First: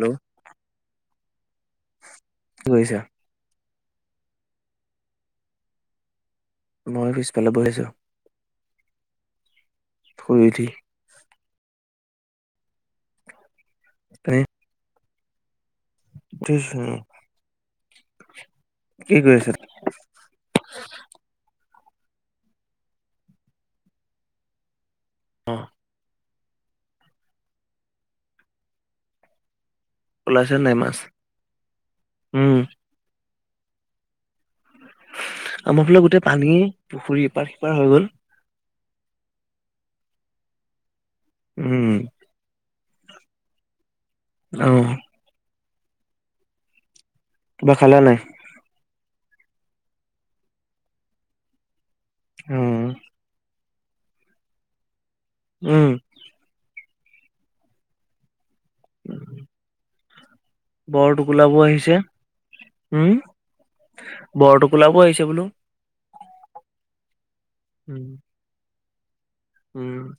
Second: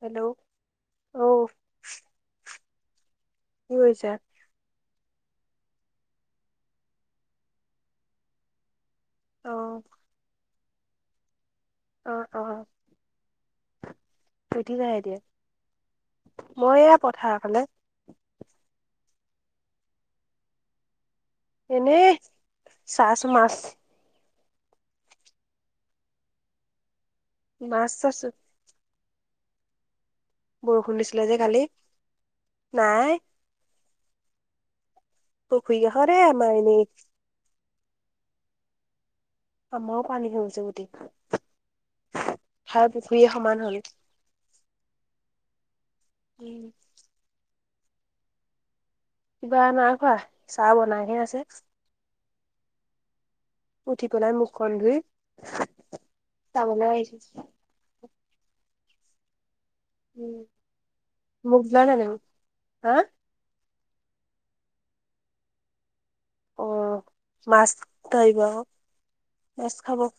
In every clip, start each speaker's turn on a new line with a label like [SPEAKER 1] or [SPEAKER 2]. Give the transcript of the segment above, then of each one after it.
[SPEAKER 1] Hello? ঔ
[SPEAKER 2] কি কৰিছা?
[SPEAKER 1] কি কৰিছা?
[SPEAKER 2] মই পিছফালে বহি আছো,
[SPEAKER 1] অ
[SPEAKER 2] শুই উঠি।
[SPEAKER 1] অ, অ।
[SPEAKER 2] এনে
[SPEAKER 1] পিটিবা এতিয়া মই
[SPEAKER 2] উঠিছো,
[SPEAKER 1] এয়া পথাৰৰ ফালে
[SPEAKER 2] কি কৰি আছা তুমি?
[SPEAKER 1] এনেই, চাই আছো মাছ।
[SPEAKER 2] অ
[SPEAKER 1] মাছ চাইছো।
[SPEAKER 2] ওলাইছে নাই
[SPEAKER 1] বৰষুণ
[SPEAKER 2] মাছ?
[SPEAKER 1] দিছিলে যে কালি,
[SPEAKER 2] উম
[SPEAKER 1] নাই পুখুৰী
[SPEAKER 2] আমফালে
[SPEAKER 1] কাষতে
[SPEAKER 2] গোটেই
[SPEAKER 1] আমাৰ
[SPEAKER 2] পানী,
[SPEAKER 1] এনেই
[SPEAKER 2] পুখুৰী ইপাৰ সিপাৰ হৈ গ'ল।
[SPEAKER 1] আমৰো পানী হৈ গৈছে গোটেই।
[SPEAKER 2] উম।
[SPEAKER 1] পথাৰ পুখুৰীয়ে সমান হ'ল।
[SPEAKER 2] অঁ।
[SPEAKER 1] ওম
[SPEAKER 2] কিবা খালা নাই?
[SPEAKER 1] কিবা নাই খোৱা, চাহ বনাইহে আছে।
[SPEAKER 2] অ
[SPEAKER 1] উঠি পেলাই মুখখন ধুই
[SPEAKER 2] উম।
[SPEAKER 1] চাবলে আহি থৈছো উম।
[SPEAKER 2] বৰটোকোলা
[SPEAKER 1] মুখ
[SPEAKER 2] বোৰ
[SPEAKER 1] ধুলা নাই
[SPEAKER 2] আহিছে,
[SPEAKER 1] তুমি হা
[SPEAKER 2] উম বৰটোকোলা বোৰ আহিছে বোলো।
[SPEAKER 1] অ, মাছ
[SPEAKER 2] উম
[SPEAKER 1] ধৰব আক, মাছ
[SPEAKER 2] উম
[SPEAKER 1] খাব।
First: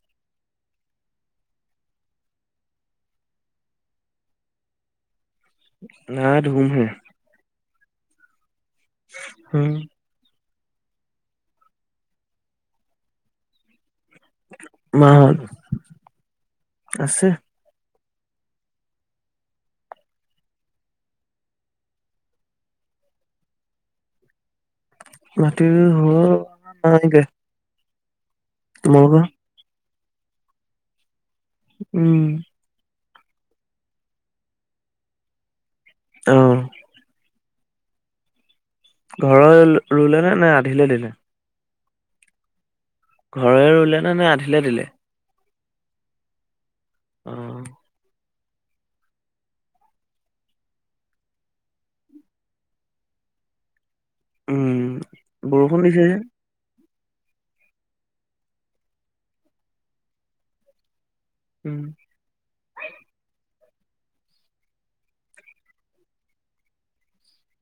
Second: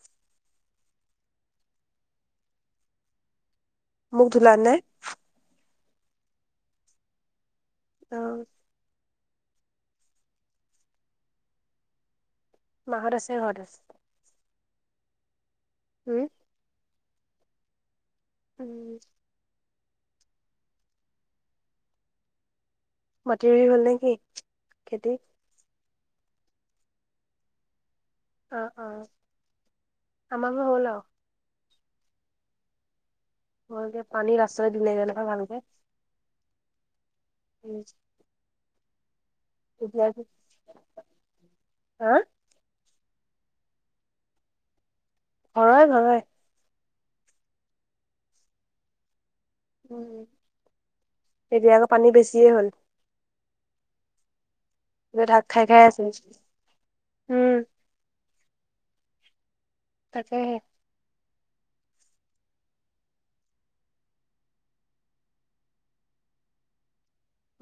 [SPEAKER 1] মুখ ধুলা নে?
[SPEAKER 2] নাই ধুম হে।
[SPEAKER 1] অহ।
[SPEAKER 2] হুম
[SPEAKER 1] মাঁহত আছে ঘৰতে?
[SPEAKER 2] মাঁহত
[SPEAKER 1] ওম।
[SPEAKER 2] আছে।
[SPEAKER 1] উম। মাটি ৰুই হ'ল নেকি খেতি?
[SPEAKER 2] মাটি ৰুই হ'ল তাহানিতে।
[SPEAKER 1] অ', অ',
[SPEAKER 2] তোমালোকৰ?
[SPEAKER 1] আমাৰ বোৰ হ'ল আও
[SPEAKER 2] উম।
[SPEAKER 1] হলগে, পানী লাষ্টটে দিলে গে নহয় ভালকে।
[SPEAKER 2] অ।
[SPEAKER 1] উম
[SPEAKER 2] ঘৰৰ
[SPEAKER 1] এতিয়া
[SPEAKER 2] ৰুলে নে, নে আধিলে দিলে?
[SPEAKER 1] হা?
[SPEAKER 2] ঘৰৰে ৰুলে নে, নে আধিলে দিলে?
[SPEAKER 1] ঘৰৰে ঘৰৰে
[SPEAKER 2] অহ।
[SPEAKER 1] উম, এতিয়া আকৌ পানী বেছিয়ে হ'ল।
[SPEAKER 2] উম।
[SPEAKER 1] এতিয়া ঢাক খাই
[SPEAKER 2] বৰষুণ
[SPEAKER 1] খাই
[SPEAKER 2] দিছে
[SPEAKER 1] আছে।
[SPEAKER 2] যে,
[SPEAKER 1] উম তাকেহে
[SPEAKER 2] উম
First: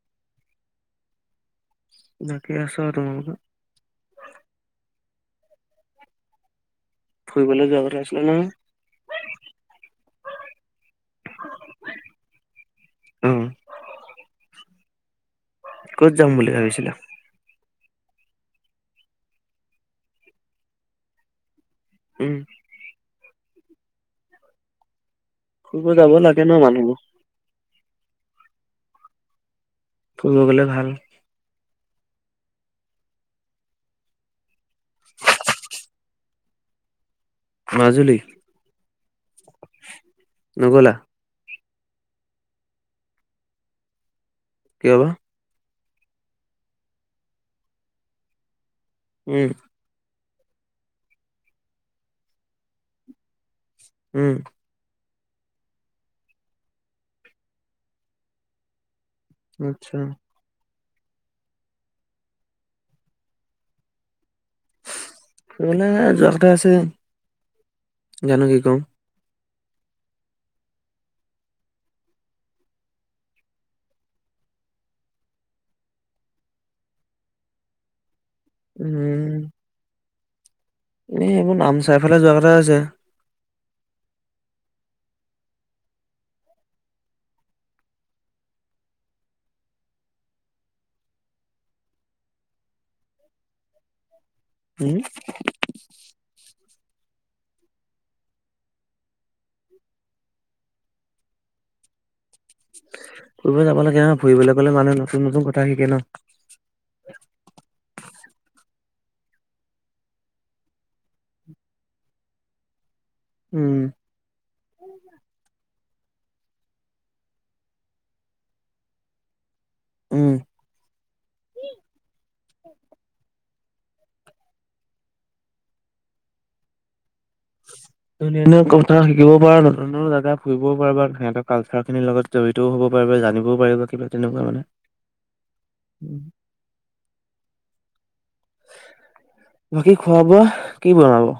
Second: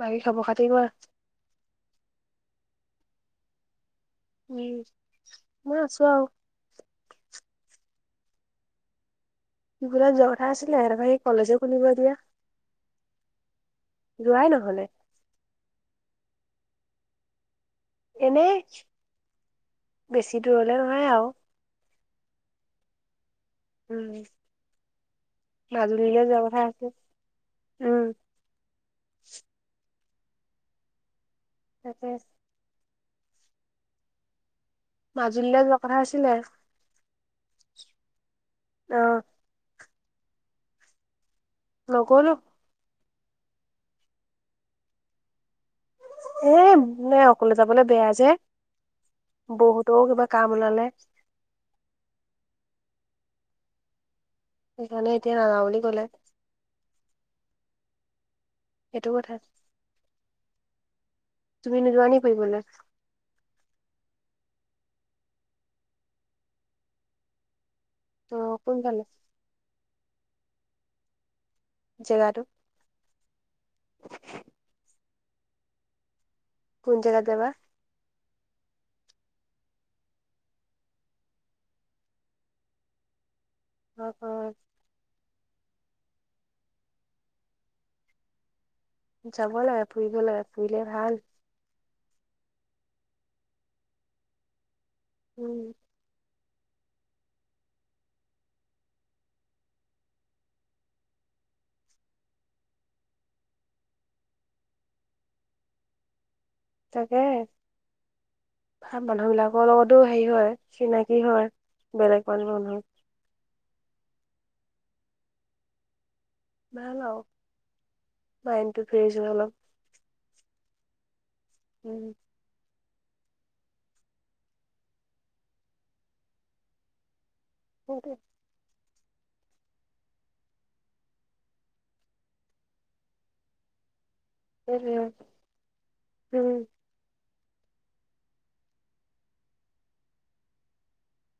[SPEAKER 1] বাকী খবৰ খাতি কোৱা?
[SPEAKER 2] বাকী আছোঁ আৰু
[SPEAKER 1] উম মইয়ো আছোঁ আৰু
[SPEAKER 2] ফুৰিবলৈ যোৱা কথা আছিলে নহয়
[SPEAKER 1] ফুৰিবলৈ যোৱা কথা আছিলে তাৰপৰা এই কলেজে খুলিব এতিয়া
[SPEAKER 2] অ',
[SPEAKER 1] যোৱাই নহ'লে।
[SPEAKER 2] ক'ত যাম বুলি ভাবিছিলা?
[SPEAKER 1] এনেই বেছি দূৰলে নহয় আৰু
[SPEAKER 2] উম
[SPEAKER 1] উম
[SPEAKER 2] ফুৰিব যাব
[SPEAKER 1] মাজুলীলৈ যোৱা
[SPEAKER 2] লাগে ন'
[SPEAKER 1] কথা আছে।
[SPEAKER 2] মানুহবোৰ,
[SPEAKER 1] উম
[SPEAKER 2] ফুৰিব গ'লে ভাল
[SPEAKER 1] তাকে মাজুলীলৈ যোৱা কথা আছিলে।
[SPEAKER 2] মাজুলী
[SPEAKER 1] অ
[SPEAKER 2] নগ'লা?
[SPEAKER 1] নগ'লো।
[SPEAKER 2] কিয় বা?
[SPEAKER 1] এ এনে অকলে যাবলে বেয়া যে,
[SPEAKER 2] উম,
[SPEAKER 1] বৌহঁতৰ কিবা কাম ওলালে।
[SPEAKER 2] উম
[SPEAKER 1] সেইকাৰণে এতিয়া নাযাওঁ বুলি ক'লে। সেইটো কথা।
[SPEAKER 2] আচ্ছা।
[SPEAKER 1] তুমি নোযোৱা নি ফুৰিবলে?
[SPEAKER 2] ফুৰিবলৈ যোৱা কথা আছে।
[SPEAKER 1] অ
[SPEAKER 2] জানো কি কৰো।
[SPEAKER 1] কোনফালে? জেগাটো? [inaudible] কোন জেগাত যাবা?
[SPEAKER 2] উম এনে এইবোৰ নামচাইফালে যোৱা কথা আছে।
[SPEAKER 1] [inaudible] যাবই লাগে ফুৰিব লাগে ফুৰিলে ভাল।
[SPEAKER 2] উম
[SPEAKER 1] উম
[SPEAKER 2] ফুৰিব যাব লাগে অ ফুৰিবলৈ গ'লে ভাল হেনো নতুন নতুন কথা শিকে ন।
[SPEAKER 1] তাকে মানুহ বিলাকৰ লগতো হেৰি হয় চিনাকি হয় বেলেগ মানুহ [unintelligible]
[SPEAKER 2] উম
[SPEAKER 1] ভাল আৰু মাইণ্ডটো ফ্ৰেছ হয় অলপ।
[SPEAKER 2] উম
[SPEAKER 1] উম সেইটোৱে
[SPEAKER 2] ধুনীয়া ধুনীয়া কথা শিকিব পাৰা, নতুন নতুন জাগা ফুৰিব পাৰা বা সিহঁতৰ কালচাৰ খিনিৰ লগত জড়ি তও হ'ব পাৰিবা জানিবও পাৰিবা কিবা তেনেকুৱা মানে।
[SPEAKER 1] সেইটোৱে উম
[SPEAKER 2] বাকী খোৱা বোৱা কি বনাব?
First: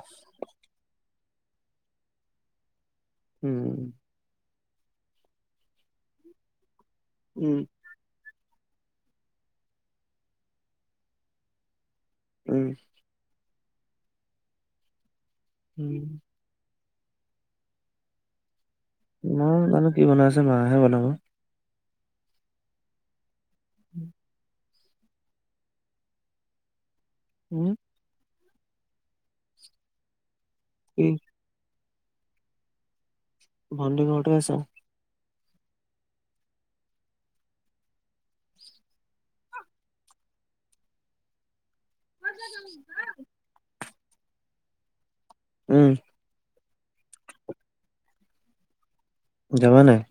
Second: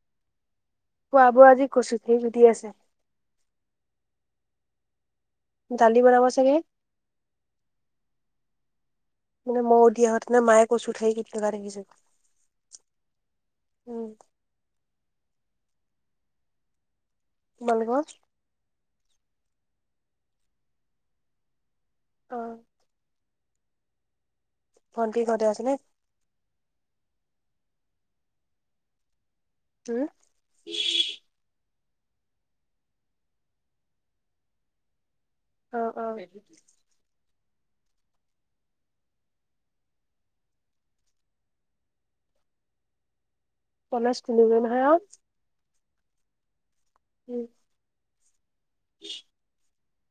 [SPEAKER 1] খোৱা বোৱা আজি কচু [unintelligible] গুটি আছে।
[SPEAKER 2] উম।
[SPEAKER 1] দালি বনাব চাগে!
[SPEAKER 2] উম।
[SPEAKER 1] মানে মই উঠি আহোঁতে নে মায়ে কচু ঠাৰি কুটি থকা দেখিছোঁ।
[SPEAKER 2] উম।
[SPEAKER 1] উম।
[SPEAKER 2] উম।
[SPEAKER 1] তোমালোকৰ?
[SPEAKER 2] নাই জানো কি বনাইছে মায়েহে বনাব।
[SPEAKER 1] অ
[SPEAKER 2] [inaudible]
[SPEAKER 1] ভন্টি ঘৰতে আছেনে?
[SPEAKER 2] উম?
[SPEAKER 1] হম্।
[SPEAKER 2] [unintelligible] ভণ্টি ঘৰতে আছে।
[SPEAKER 1] অ', অ'।
[SPEAKER 2] [unintelligible]
[SPEAKER 1] কলেজ খুলিবই নহয় আৰু।
[SPEAKER 2] উম।
[SPEAKER 1] উম। [inaudible]
[SPEAKER 2] যাবা নে নাই?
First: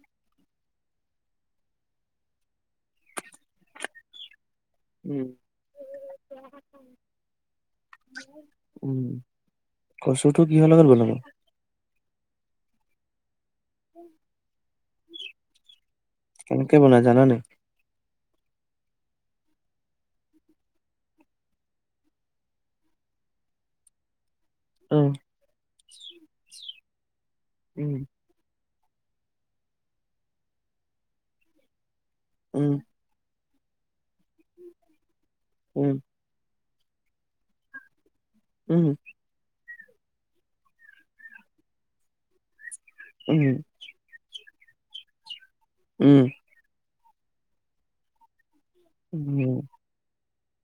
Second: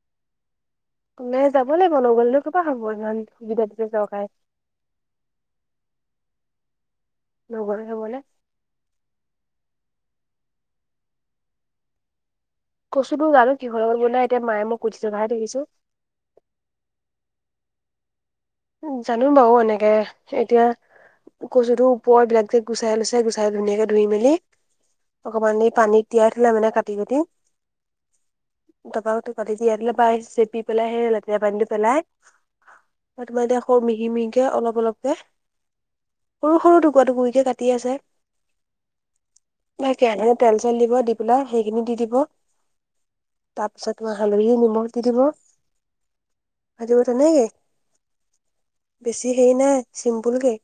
[SPEAKER 1] কলেজ যাব লাগিব নগ'লে নো কৰপৰা হ'ব, ইমান সুবিধা দিছে চৰকাৰে।
[SPEAKER 2] উম।
[SPEAKER 1] নগ'লে হ'বনে।
[SPEAKER 2] উম, কচুটো কিহৰ লগত বনাব?
[SPEAKER 1] কচুটো জানো কিহৰ লগত বনাই এতিযা মায়ে মই কুটি থকা হে দেখিছোঁ।
[SPEAKER 2] কেনেকে বনাই জানা নে নাই?
[SPEAKER 1] জানো বাৰু এনেকে এতিয়া কচুটোৰ ওপৰবিলাক যে গুচাই লৈছে গুচাই ধুনীয়াকে ধুই মেলি।
[SPEAKER 2] উম।
[SPEAKER 1] অকণমান দেৰি পানী তিয়াই থলে মানে কাটি কুটি।
[SPEAKER 2] উম।
[SPEAKER 1] তাৰপা টি দিয়াই দিলে বাাই চেপি পেলাই সেই লেতেৰা পানীটো পেলাই।
[SPEAKER 2] উম।
[SPEAKER 1] আৰু তোমাৰ এতিয়া সৰু মিহি মিহিকে অলপ অলপকে।
[SPEAKER 2] উম।
[SPEAKER 1] সৰু সৰু টুকুৰা টুকুৰি কে কৰি কাটি আছে।
[SPEAKER 2] উম।
[SPEAKER 1] কেৰাহিত তেল-চেল দিব দি পেলা সেইখিনি দি দিব।
[SPEAKER 2] উম।
[SPEAKER 1] তাৰপিছত তোমাৰ হালধি নিমখ দি দিব।
[SPEAKER 2] উম।
[SPEAKER 1] ভাজিব তেনেকে বেছি হেৰি
[SPEAKER 2] উম
[SPEAKER 1] নাই চিম্পুল কে।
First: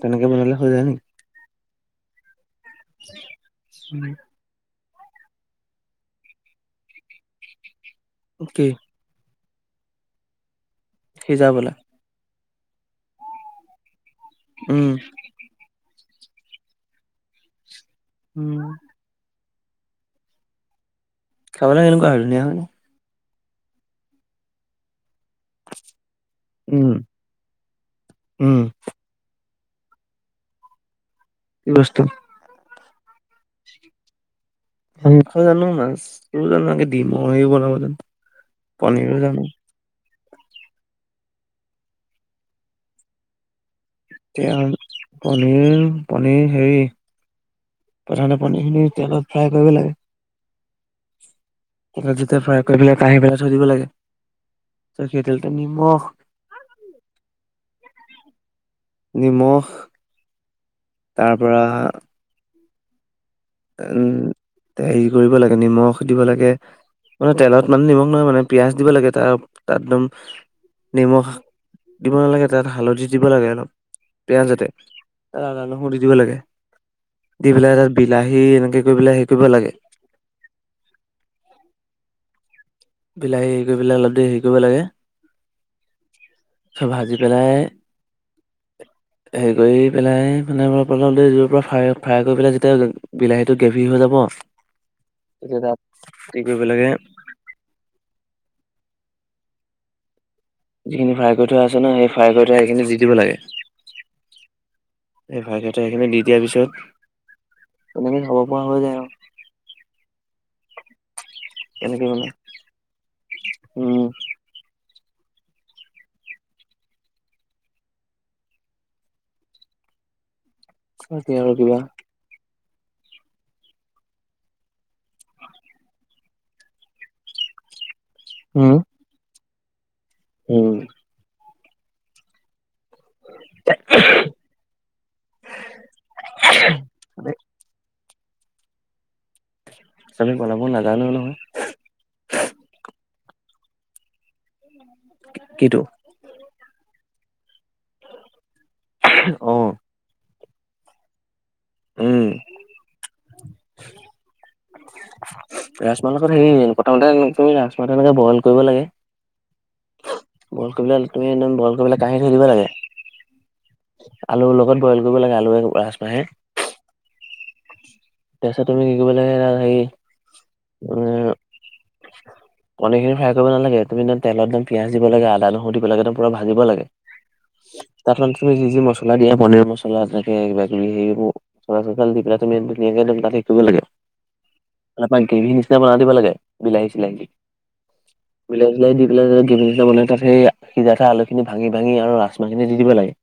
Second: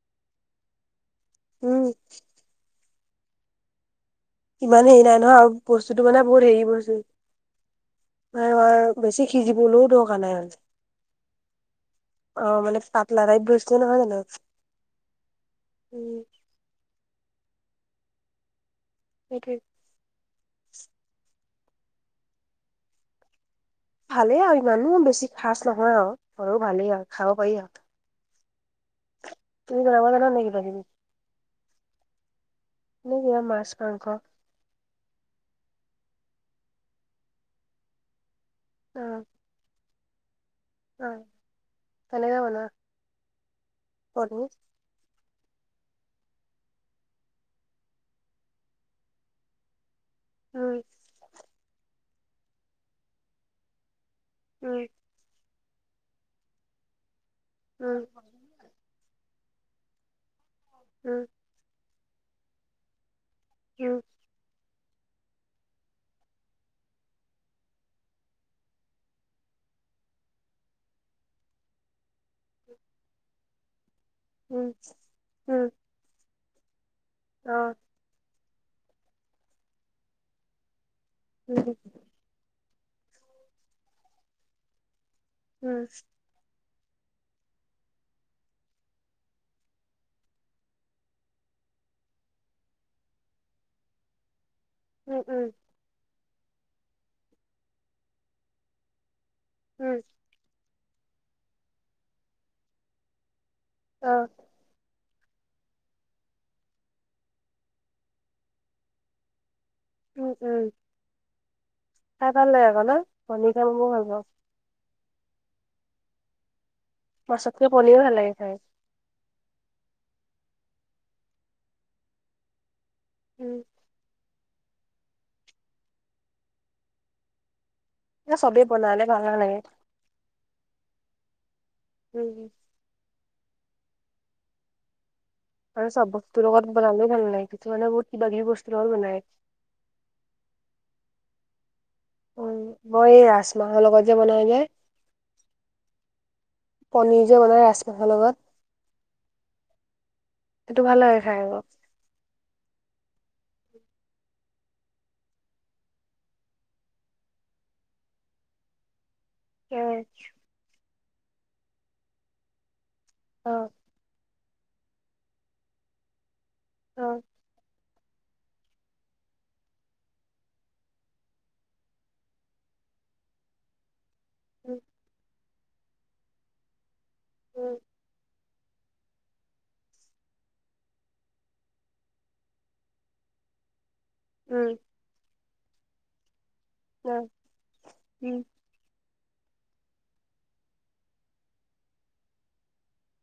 [SPEAKER 2] তেনেকে বনালে হৈ যায় নি?
[SPEAKER 1] উম।
[SPEAKER 2] [inaudible]
[SPEAKER 1] ইমান হেৰি নাই নহয়, আৰু বস্তুটো মানে বহুত হেৰি বস্তু মানে
[SPEAKER 2] কি
[SPEAKER 1] তোমাৰ বেছি সিজিবলৈও দৰকাৰ নাই মানে।
[SPEAKER 2] সিজাবলৈ
[SPEAKER 1] অ, মানে পাতলা টাইপ বস্তু নহয় জানো
[SPEAKER 2] উম।
[SPEAKER 1] উম।
[SPEAKER 2] উম।
[SPEAKER 1] সেইটোৱে।
[SPEAKER 2] খাবলৈ কেনেকুৱা হয় ধুনীয়া হয় নে?
[SPEAKER 1] ভালেই আৰু ইমানো বেছি খাজ নহয় আৰু হলো
[SPEAKER 2] উম,
[SPEAKER 1] ভালেই আৰু খাব পাৰি আৰু।
[SPEAKER 2] উম।
[SPEAKER 1] তুমি বনাব জানা নাই কিবা কিবি?
[SPEAKER 2] কি বস্তু?
[SPEAKER 1] এনে কিবা মাছ মাংস?
[SPEAKER 2] মাংস জানো, মাছও জানো, দিমও হেৰি বনাব জানো, পনীৰো জানো।
[SPEAKER 1] অঁ, কেনেকে বনোৱা? পনীৰ
[SPEAKER 2] [unintelligible] পনিৰ পনিৰ হেৰি প্ৰথমতে পনিৰ খিনি তেলত ফ্ৰাই কৰিব লাগে।
[SPEAKER 1] উম।
[SPEAKER 2] তাৰপাছত যেতিয়া ফ্ৰাই কৰি পেলাই কাহিত ওলাই থৈ দিব লাগে,
[SPEAKER 1] উম
[SPEAKER 2] হে তেলতে নিমখ
[SPEAKER 1] উম
[SPEAKER 2] নিমখ
[SPEAKER 1] উম
[SPEAKER 2] তাৰপৰা উম হেৰি কৰিব লাগে নিমখ দিব লাগে মানে তেলত মানে নিমখ নহয় মানে পিয়াজ দিব লাগে তাৰ তাত দম নিমখ দিব নালাগে তাত হালধি দিব লাগে অলপ। পিয়াজতে
[SPEAKER 1] উম উম
[SPEAKER 2] আদা
[SPEAKER 1] উম
[SPEAKER 2] নহৰু দি দিব লাগে দি
[SPEAKER 1] অ
[SPEAKER 2] পেলাই তাত বি লাহী এনেকৈ কৰি পেলাই হেৰি কৰিব লাগে
[SPEAKER 1] উম
[SPEAKER 2] বিলাহী হেৰি কৰি পেলাই অলপ দেৰি হেৰি কৰিব লাগে।
[SPEAKER 1] উম
[SPEAKER 2] চব ভাজি পেলাই হেৰি কৰি পেলাই মানে অলপ যোৰ পৰা ফ্ৰাই ফ্ৰাই কৰি পেলাই যেতিয়া বিলাহীটো গ্ৰেভি হৈ যাব তেতিয়া তাত কি কৰিব লাগে
[SPEAKER 1] উম
[SPEAKER 2] যিখিনি ফ্ৰাই কৰি থোৱা আছে ন সেই ফ্ৰাই কৰি থোৱা সেইখিনি দি দিব লাগে।
[SPEAKER 1] অঁ।
[SPEAKER 2] এই ফ্ৰাই কৰি থোৱা সেইখিনি দি দিয়াৰ পিছত তেনেকে খাব পৰা হৈ যায় আৰু।
[SPEAKER 1] উম, উম।
[SPEAKER 2] [inaudible]
[SPEAKER 1] তাই [unintelligible] পনী খাই মই ভাল
[SPEAKER 2] উম
[SPEAKER 1] পাওঁ। মাছতকৈ পনিৰে ভাল লাগে খায়।
[SPEAKER 2] বাকী আৰু কিবা?
[SPEAKER 1] উম। এ চবে
[SPEAKER 2] উম
[SPEAKER 1] বনালে ভাল নালাগে।
[SPEAKER 2] উম।
[SPEAKER 1] উম।
[SPEAKER 2] [inaudible]
[SPEAKER 1] আৰু চব বস্তুৰ লগত বনালেও ভাল নালাগে। কিছুমানে বহুত কিবা-কিবি বস্তুৰ লগত বনায়।
[SPEAKER 2] চবে বনাব নাজানেও নহয়।
[SPEAKER 1] উম, মই এই ৰাজমাহৰ লগত যে বনাই যে
[SPEAKER 2] তাকেটো
[SPEAKER 1] পনীৰ যে বনায় ৰাজমাহৰ লগত।
[SPEAKER 2] অ'।
[SPEAKER 1] সেইটো ভাল লাগে খাই আকৌ।
[SPEAKER 2] উম। ৰাজমাহত হেৰি প্ৰথমতে তুমি-তুমি ৰাজমাহতো এনেকে বইল কৰিব লাগে
[SPEAKER 1] উম।
[SPEAKER 2] বইল কৰিলে তুমি একদম বইল কৰি পেলাই কঢ়ি থৈ দিব লাগে।
[SPEAKER 1] অ'।
[SPEAKER 2] আলুৰ লগত বইল কৰিব লাগে। আলুৱে, ৰাজমাহে
[SPEAKER 1] অ'।
[SPEAKER 2] তাৰপিছত তুমি কি কৰিব লাগে হেৰি, উম পনীৰ খিনি ফ্ৰাই কৰিব নালাগে, তুমি তেলত একদম
[SPEAKER 1] উম
[SPEAKER 2] পিয়াজ দিব লাগে, আদা-নহৰু দিব লাগে একদম পুৰা ভাজিব লাগে। তাত তুমি যি যি মছলা দিয়া, পনীৰ মছলা এনেকে কিবা-কিবি সেইবোৰ মছলা-চচলা দি পেলাই তুমি ধুনীয়াকে [unintelligible] কৰিব লাগে।
[SPEAKER 1] উম।
[SPEAKER 2] তাৰপা গ্ৰেভি নিচিনা বনাই দিব লাগে, বিলাহী-চিলাহী দি।
[SPEAKER 1] উম
[SPEAKER 2] বিলাহী বিলাহী দি পেলাই যে গ্ৰেবী নিচিনা বনাই, তাত সেই সিজাকে আলুখিনি ভাঙি-ভাঙি আৰু ৰাজমাহখিনি দি দিব লাগে।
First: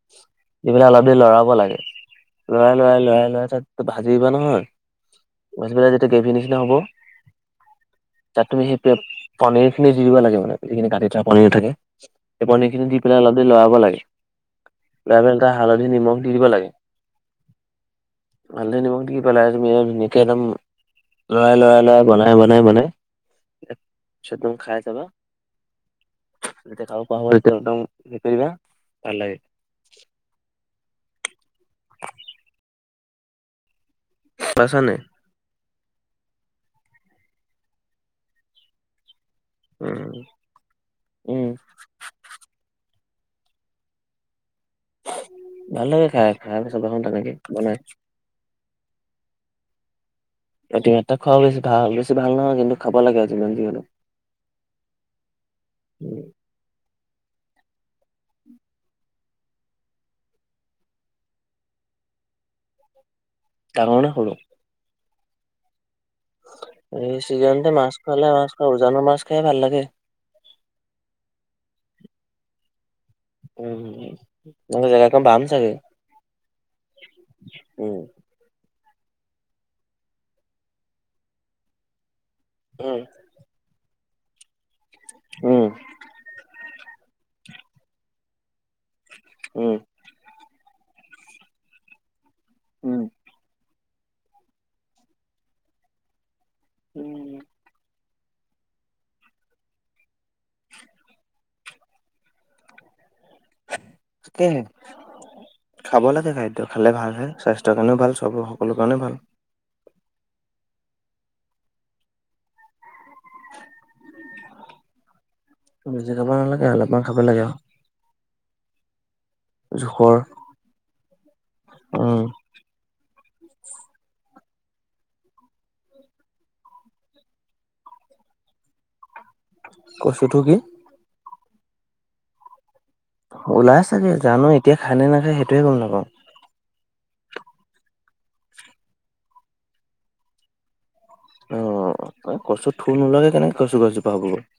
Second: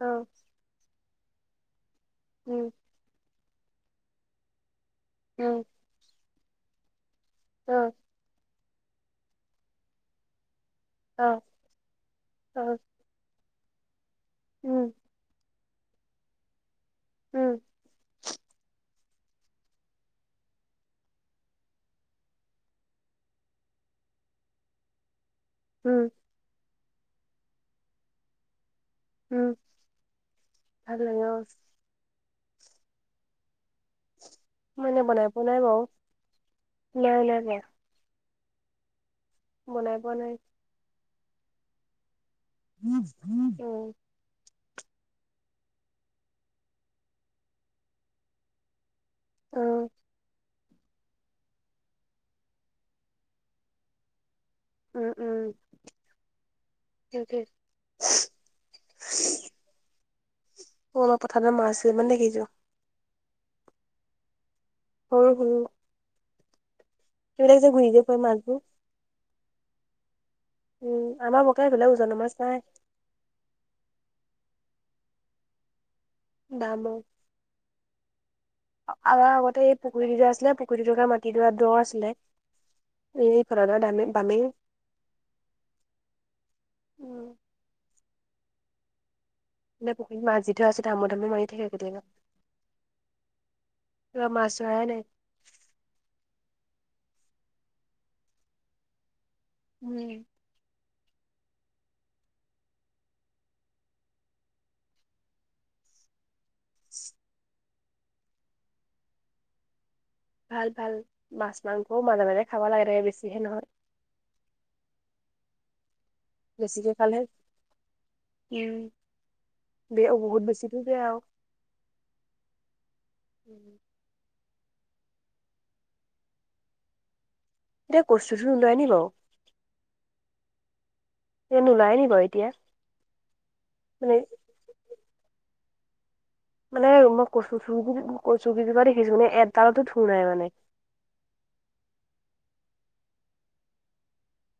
[SPEAKER 1] অ'।
[SPEAKER 2] দি পেলাই অলপ দেৰি লৰাব লাগে,
[SPEAKER 1] উম অ উম
[SPEAKER 2] লৰাই-লৰাই, লৰাই-লৰাই তাৰপিছত ভাজিবা নহয়
[SPEAKER 1] উম
[SPEAKER 2] ভাজি পেলাই যেতিয়া গ্ৰেভীৰ নিচিনা হ'ব
[SPEAKER 1] অ'।
[SPEAKER 2] তাত তুমি সেই পে-পনীৰ খিনি দি দিব লাগে মানে। যিখিনি কাটি থোৱা
[SPEAKER 1] অ
[SPEAKER 2] পনিৰ থাকে। সেই
[SPEAKER 1] অ
[SPEAKER 2] পনীৰখিনি দি পেলাই অলপ দেৰি লৰাব লাগে।
[SPEAKER 1] উম।
[SPEAKER 2] লৰাই পেলাই তাত হালধি, নিমখ দি দিব লাগে।
[SPEAKER 1] উম।
[SPEAKER 2] হালধী, নিমখ দি পেলাই তুমি এ ধুনীয়াকে একদম লৰাই-লৰাই-লৰাই বনাই-বনাই-বনাই তাৰ পিছত তুমি খাই চাবা
[SPEAKER 1] উম।
[SPEAKER 2] যেতিয়া খাব পাৰা হ'বা তেতিয়া একদম হেৰি কৰিবা ভাল লাগে
[SPEAKER 1] উম ভাললাগে অহ
[SPEAKER 2] পাইছা
[SPEAKER 1] মই
[SPEAKER 2] নাই
[SPEAKER 1] এনে বনাই পোৱা নাই বাৰু নাই নাই পোৱা বনাই
[SPEAKER 2] উম
[SPEAKER 1] পোৱা নাই।
[SPEAKER 2] উম
[SPEAKER 1] উম
[SPEAKER 2] ভাল লাগে খাই খাই মেলি চাবাচোন তেনেকে বনাই
[SPEAKER 1] অহ
[SPEAKER 2] অতিমাত্ৰা খোৱাও বেছ ভাল বেছি ভাল নহয় কিন্তু খাব লাগে যিমান যি হলো
[SPEAKER 1] উম উম সেইটোৱে সৌ আমাৰ পথাৰত মাছ কেইটামান দেখিছো
[SPEAKER 2] ডাঙৰ না সৰু
[SPEAKER 1] সৰু সৰু
[SPEAKER 2] এই
[SPEAKER 1] এইবিলাক যে
[SPEAKER 2] চিজনতে
[SPEAKER 1] ঘূৰি
[SPEAKER 2] মাছ
[SPEAKER 1] যে ফুৰে
[SPEAKER 2] খোৱালে মাছ
[SPEAKER 1] মাছবোৰ,
[SPEAKER 2] খা উজানৰ মাছ খাই ভাল লাগে
[SPEAKER 1] উম আমাৰ বকা এইফালে উজানৰ মাছ নাই
[SPEAKER 2] উম তহঁতৰ জাগা খন বাম চাগে
[SPEAKER 1] বাম অ
[SPEAKER 2] উম
[SPEAKER 1] আৰু আগতে এই পুখুৰীটো যে আছিলে পুখুৰীটো থকা মাটি দোৰা দোহ আছিলে
[SPEAKER 2] উম
[SPEAKER 1] এই পুৰনা দামে বামে
[SPEAKER 2] উম
[SPEAKER 1] উম
[SPEAKER 2] উম
[SPEAKER 1] মানে পুখুৰীত মাছ যি থোৱা আছে ধাম ধামে মাৰি দিয়ে কেতিয়াবা
[SPEAKER 2] উম
[SPEAKER 1] এইবাৰ মাছ ধৰাই নাই
[SPEAKER 2] উম
[SPEAKER 1] উম
[SPEAKER 2] তাকেহে খাব লাগে খাদ্য খালে ভাল হয় স্বাস্থ্য টোৰ কাৰণেও ভাল চব সকলো কাৰণে ভাল
[SPEAKER 1] ভাল ভাল মাছ মাংসও মাজে মাজে খাব লাগে তাকে বেছিহে নহয়
[SPEAKER 2] বেছি খাব নালাগে
[SPEAKER 1] বেছিকে
[SPEAKER 2] অলপমান
[SPEAKER 1] খালে,
[SPEAKER 2] খাব লাগে আৰু
[SPEAKER 1] উম বেয়া অ
[SPEAKER 2] জোখৰ
[SPEAKER 1] বহুত বেছিটোৱো বেয়া আৰু
[SPEAKER 2] উম
[SPEAKER 1] উম এতিয়া কচুথুৰি ওলাই নি বাৰু
[SPEAKER 2] কচু থু কি
[SPEAKER 1] এই নোলায় বাও নি এতিয়া
[SPEAKER 2] ওলাই চাগে
[SPEAKER 1] মানে
[SPEAKER 2] জানো এতিয়া খান নে নাখায় সেইটোয়ে গ'ম নাপাওঁ
[SPEAKER 1] মানে ম‌ই কচু থুৰ কচু কেইজোপা দেখিছোঁ মানে এডালটো থুৰ নাই মানে
[SPEAKER 2] অ এই কচু থুৰ নোলোৱা কে কেনেকে কচুজোপা হ'ব ক